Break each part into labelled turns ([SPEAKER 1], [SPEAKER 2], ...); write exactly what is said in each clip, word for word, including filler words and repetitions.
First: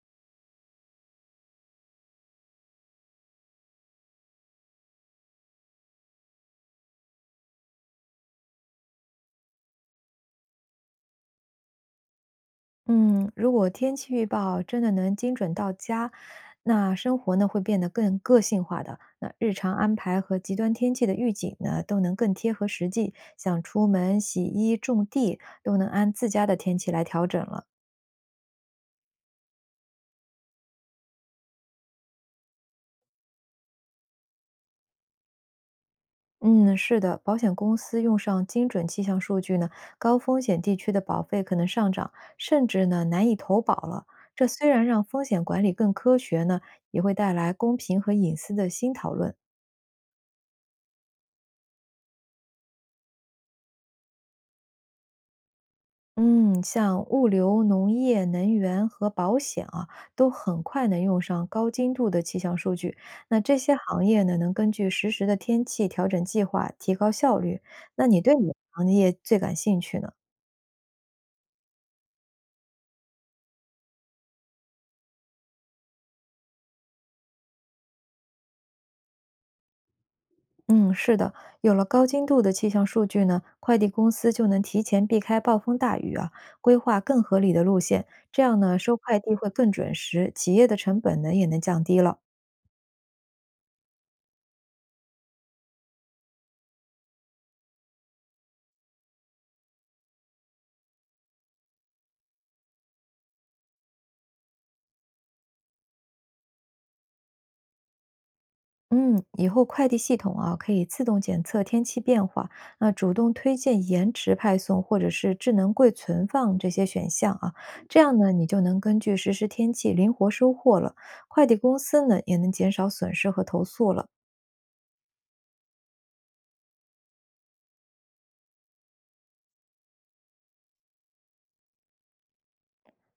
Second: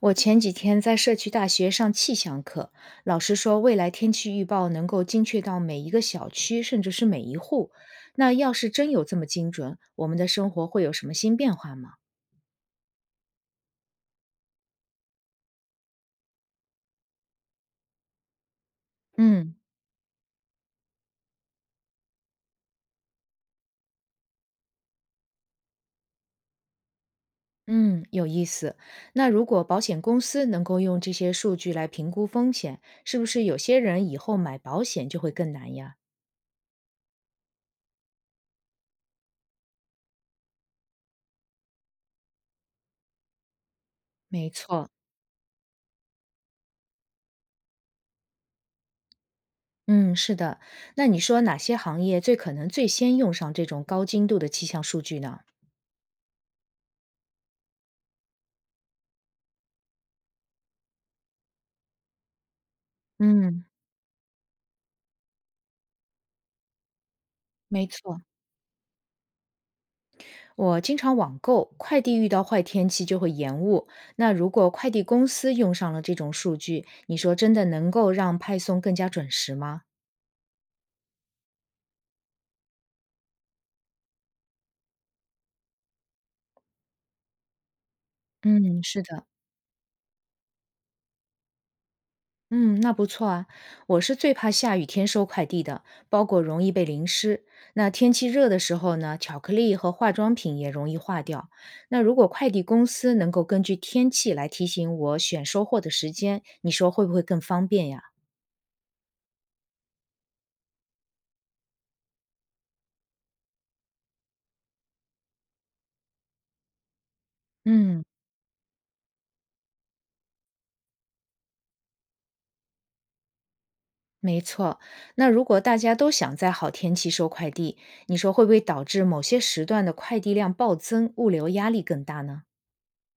[SPEAKER 1] 我前几天在社区大学上气象课，老师说未来天气预报能够精确到每一个小区，甚至是每一户。那要是真有这么精准，我们的生活会有什么新变化吗？
[SPEAKER 2] 嗯，如果天气预报真的能精准到家，那生活呢会变得更个性化的。那日
[SPEAKER 1] 嗯
[SPEAKER 2] 常安排和极端天气的预警呢，都能更贴合实际。想出门、洗衣、种地，都能按自家的天气来调整了。
[SPEAKER 1] 嗯，有意思。那如果保险公司能够用这些数据来评估风险，是不是有些人以后买保险就会更难呀？
[SPEAKER 2] 嗯，是的，保险公司用上精准气象数据呢，高风险地区的保费可能上涨，甚至呢难以投保了。这
[SPEAKER 1] 没
[SPEAKER 2] 虽然
[SPEAKER 1] 错。
[SPEAKER 2] 让风险管理更科学呢，也会带来公平和隐私的新讨论。
[SPEAKER 1] 嗯，是的。那你说哪些行业最可能最先用上这种高精度的气象数据呢？
[SPEAKER 2] 嗯，像物流、农业、能源和保险啊，都很快能用上高精度的气象数据。那这
[SPEAKER 1] 嗯，
[SPEAKER 2] 些行业呢，能根据实时的天气调整计划，提高效率。
[SPEAKER 1] 没
[SPEAKER 2] 那你
[SPEAKER 1] 错。
[SPEAKER 2] 对哪个行业最感兴趣呢？
[SPEAKER 1] 我经常网购，快递遇到坏天气就会延误。那如果快递公司用上了这种数据，你说真的能够让派送更加准时吗？
[SPEAKER 2] 嗯，是的，有了高精度的气象数据呢，快递公司就能提前避开暴风大雨啊，规划更合理的路线，这样呢，
[SPEAKER 1] 嗯，
[SPEAKER 2] 收
[SPEAKER 1] 是
[SPEAKER 2] 快
[SPEAKER 1] 的。
[SPEAKER 2] 递会更准时，企业的成本呢也能降低了。
[SPEAKER 1] 嗯，那不错啊。我是最怕下雨天收快递的，包裹容易被淋湿。那天气热的时候呢，巧克力和化妆品也容易化掉。那如果快递公司能够根据天气来提醒我选收货的时间，你说会不会更方便呀？
[SPEAKER 2] 嗯，以后快递系统啊，可以自动检测天气变化，那主动推荐延迟派送或者是智能柜存放这些选项啊，这
[SPEAKER 1] 嗯。
[SPEAKER 2] 样呢，你就能根据实时天气灵活收货了。快递公司呢，也能减少损失和投诉了。
[SPEAKER 1] 没错，那如果大家都想在好天气收快递，你说会不会导致某些时段的快递量暴增，物流压力更大呢？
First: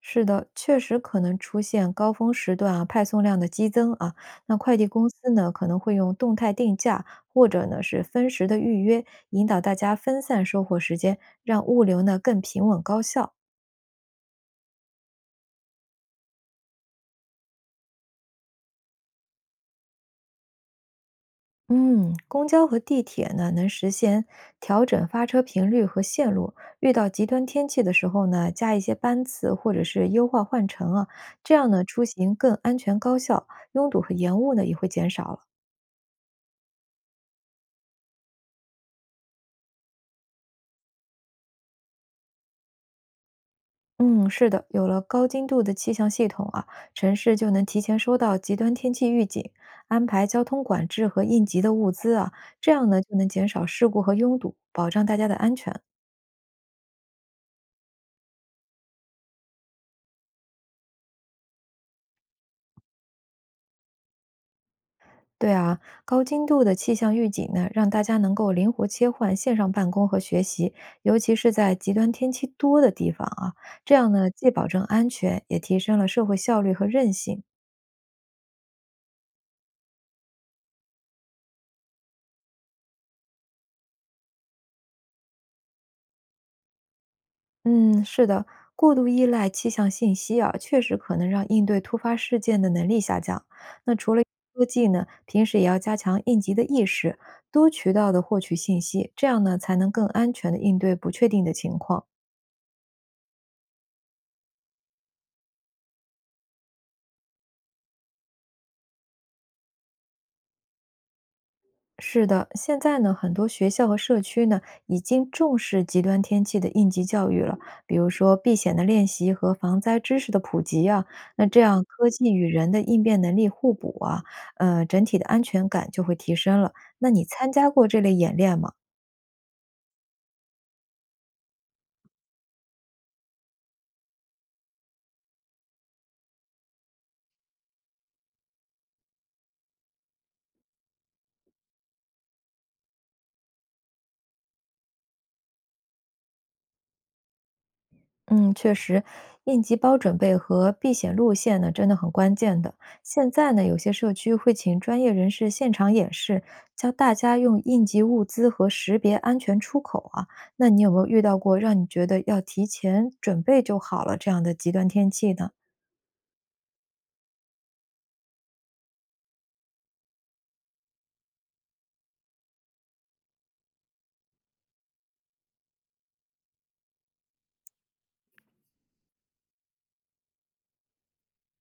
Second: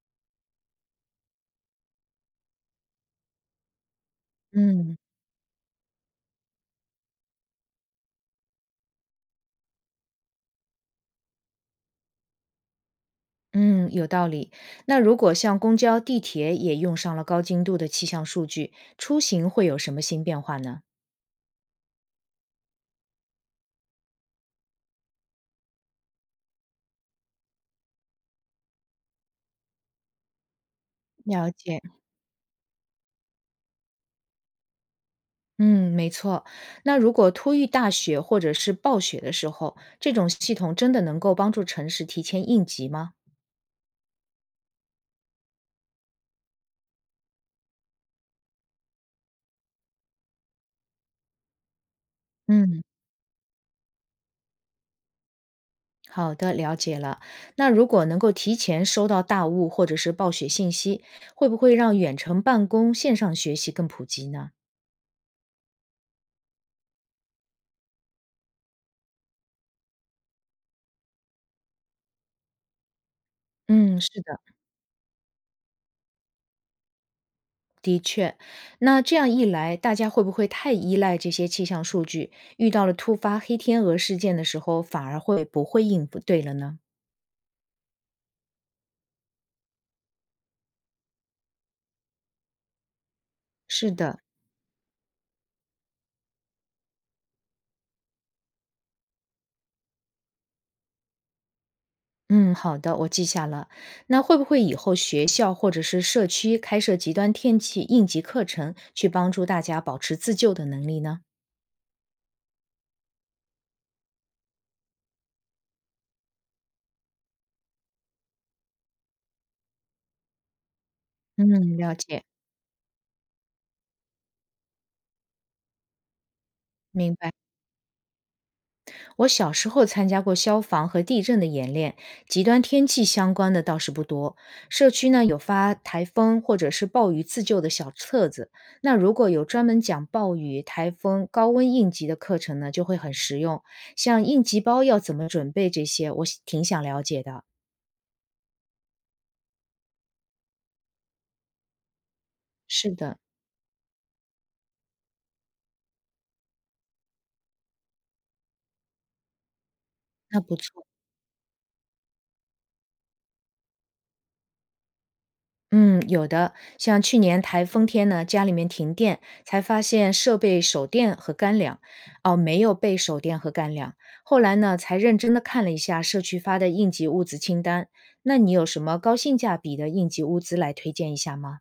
[SPEAKER 2] 是的，确实可能出现高峰时段啊，派送量的激增啊，那快递
[SPEAKER 1] 嗯
[SPEAKER 2] 公司呢，可能会用动态定价或者呢是分时的预约，引导大家分散收货时间，让物流呢更平稳高效。
[SPEAKER 1] 嗯，有道理。那如果像公交、地铁也用上了高精度的气象数据，出行会有什么新变化呢？
[SPEAKER 2] 嗯，公交和地铁呢，能实现调整发车频率和线路。遇到极端天气的时候呢，加一些班次或者是优化换乘啊，
[SPEAKER 1] 了
[SPEAKER 2] 这样
[SPEAKER 1] 解，
[SPEAKER 2] 呢，出行更安全高效，拥堵和延误呢也会减少了。
[SPEAKER 1] 嗯，没错。那如果突遇大雪或者是暴雪的时候，这种系统真的能够帮助城市提前应急吗？
[SPEAKER 2] 嗯，是的，有了高精度的气象系统啊，城市就能提前收到极端天气预警，安排交通管制和应急的物资啊，这
[SPEAKER 1] 嗯。
[SPEAKER 2] 样呢就能减少事故和拥堵，保障大家的安全。
[SPEAKER 1] 好的，了解了。那如果能够提前收到大雾或者是暴雪信息，会不会让远程办公、线上学习更普及呢？
[SPEAKER 2] 对啊，高精度的气象预警呢，让大家能够灵活切换线上办公和学习，尤其是在极端天气多的地方啊，这
[SPEAKER 1] 嗯，
[SPEAKER 2] 样
[SPEAKER 1] 是
[SPEAKER 2] 呢，
[SPEAKER 1] 的，
[SPEAKER 2] 既保证安全，也提升了社会效率和韧性。
[SPEAKER 1] 那这样一来，大家会不会太依赖这些气象数据？遇到了突发黑天鹅事件的时候，反而会不会应对了呢？
[SPEAKER 2] 嗯，是的，过度依赖气象信息啊，确实可能让应对突发事件的能力下降。
[SPEAKER 1] 是
[SPEAKER 2] 那除
[SPEAKER 1] 的。
[SPEAKER 2] 了科技呢，平时也要加强应急的意识，多渠道的获取信息，这样呢，才能更安全的应对不确定的情况。
[SPEAKER 1] 嗯，好的，我记下了。那会不会以后学校或者是社区开设极端天气应急课程，去帮助大家保持自救的能力呢？
[SPEAKER 2] 是的，现在呢，很多学校和社区呢已经重视极端天气的应急教育了，比如说避险的练习和防灾知识的普及啊，那这
[SPEAKER 1] 嗯，
[SPEAKER 2] 样
[SPEAKER 1] 了
[SPEAKER 2] 科
[SPEAKER 1] 解，
[SPEAKER 2] 技与人的应变能力互补啊，呃，整体的安全感就会提升了。那
[SPEAKER 1] 明
[SPEAKER 2] 你
[SPEAKER 1] 白。
[SPEAKER 2] 参加过这类演练吗？
[SPEAKER 1] 我小时候参加过消防和地震的演练，极端天气相关的倒是不多。社区呢有发台风或者是暴雨自救的小册子，那如果有专门讲暴雨、台风、高温应急的课程呢，就会很实用。像应急包要怎么准备这些，我挺想了解的。
[SPEAKER 2] 嗯，确实，应急包准备和避险路线呢，真的很关键的。
[SPEAKER 1] 是的，
[SPEAKER 2] 现在呢，有些社区会请专业人士现场演示，教大家用应急物资和识别安全出口啊。
[SPEAKER 1] 那不
[SPEAKER 2] 那你
[SPEAKER 1] 错。
[SPEAKER 2] 有没有遇到过让你觉得要提前准备就好了这样的极端天气呢？
[SPEAKER 1] 嗯，有的，像去年台风天呢，家里面停电，才发现设备手电和干粮，哦，没有备手电和干粮。后来呢，才认真的看了一下社区发的应急物资清单。那你有什么高性价比的应急物资来推荐一下吗？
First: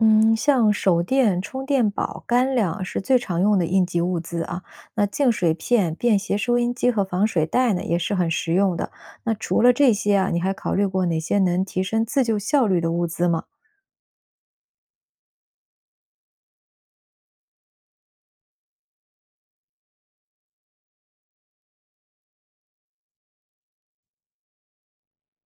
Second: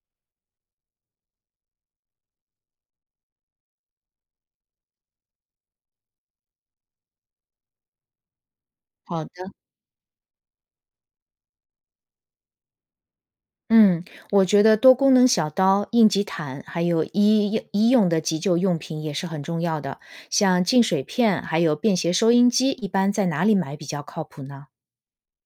[SPEAKER 2] 嗯，像手电、充电宝、干粮是最常用的应急物资啊。那净水片、便携收音机和防水袋呢，也是很实用的。
[SPEAKER 1] 好的，
[SPEAKER 2] 那除了这些啊，你还考虑过哪些能提升自救效率的物资吗？
[SPEAKER 1] 嗯，我觉得多功能小刀、应急毯，还有医医用的急救用品也是很重要的，像净水片，还有便携收音机，一般在哪里买比较靠谱呢？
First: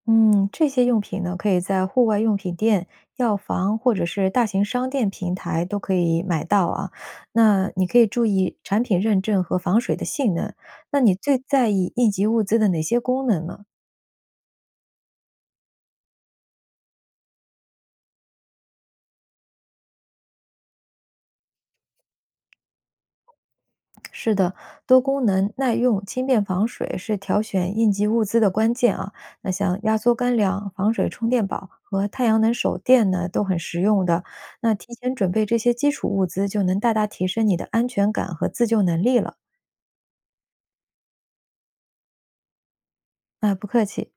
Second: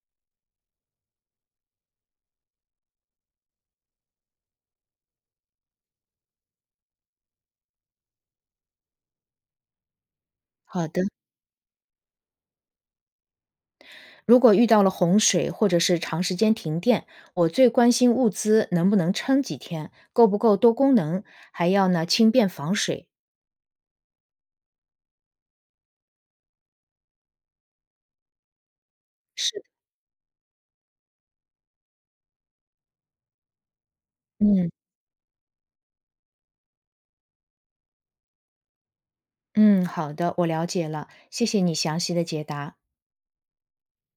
[SPEAKER 2] 嗯，这些用品呢，可以在户外用品店、药房或者是大型商店平台都可以买到啊。那你可以注意产品认证和防水的性能。
[SPEAKER 1] 好
[SPEAKER 2] 那
[SPEAKER 1] 的。
[SPEAKER 2] 你最在意应急物资的哪些功能呢？
[SPEAKER 1] 如果遇到了洪水或者是长时间停电，我最关心物资能不能撑几天，够不够多功能，还要呢轻便防水。
[SPEAKER 2] 是的，多功能、耐用、轻便防水是挑选应急物资的关键啊。那
[SPEAKER 1] 是的，
[SPEAKER 2] 像压缩干粮、防水充电宝和太阳能手电呢，都很实用的。
[SPEAKER 1] 嗯
[SPEAKER 2] 那提前准备这些基础物资，就能大大提升你的安全感和自救能力了。
[SPEAKER 1] 嗯，好的，我了解了，谢谢你详细的解答。
[SPEAKER 2] 那不客气。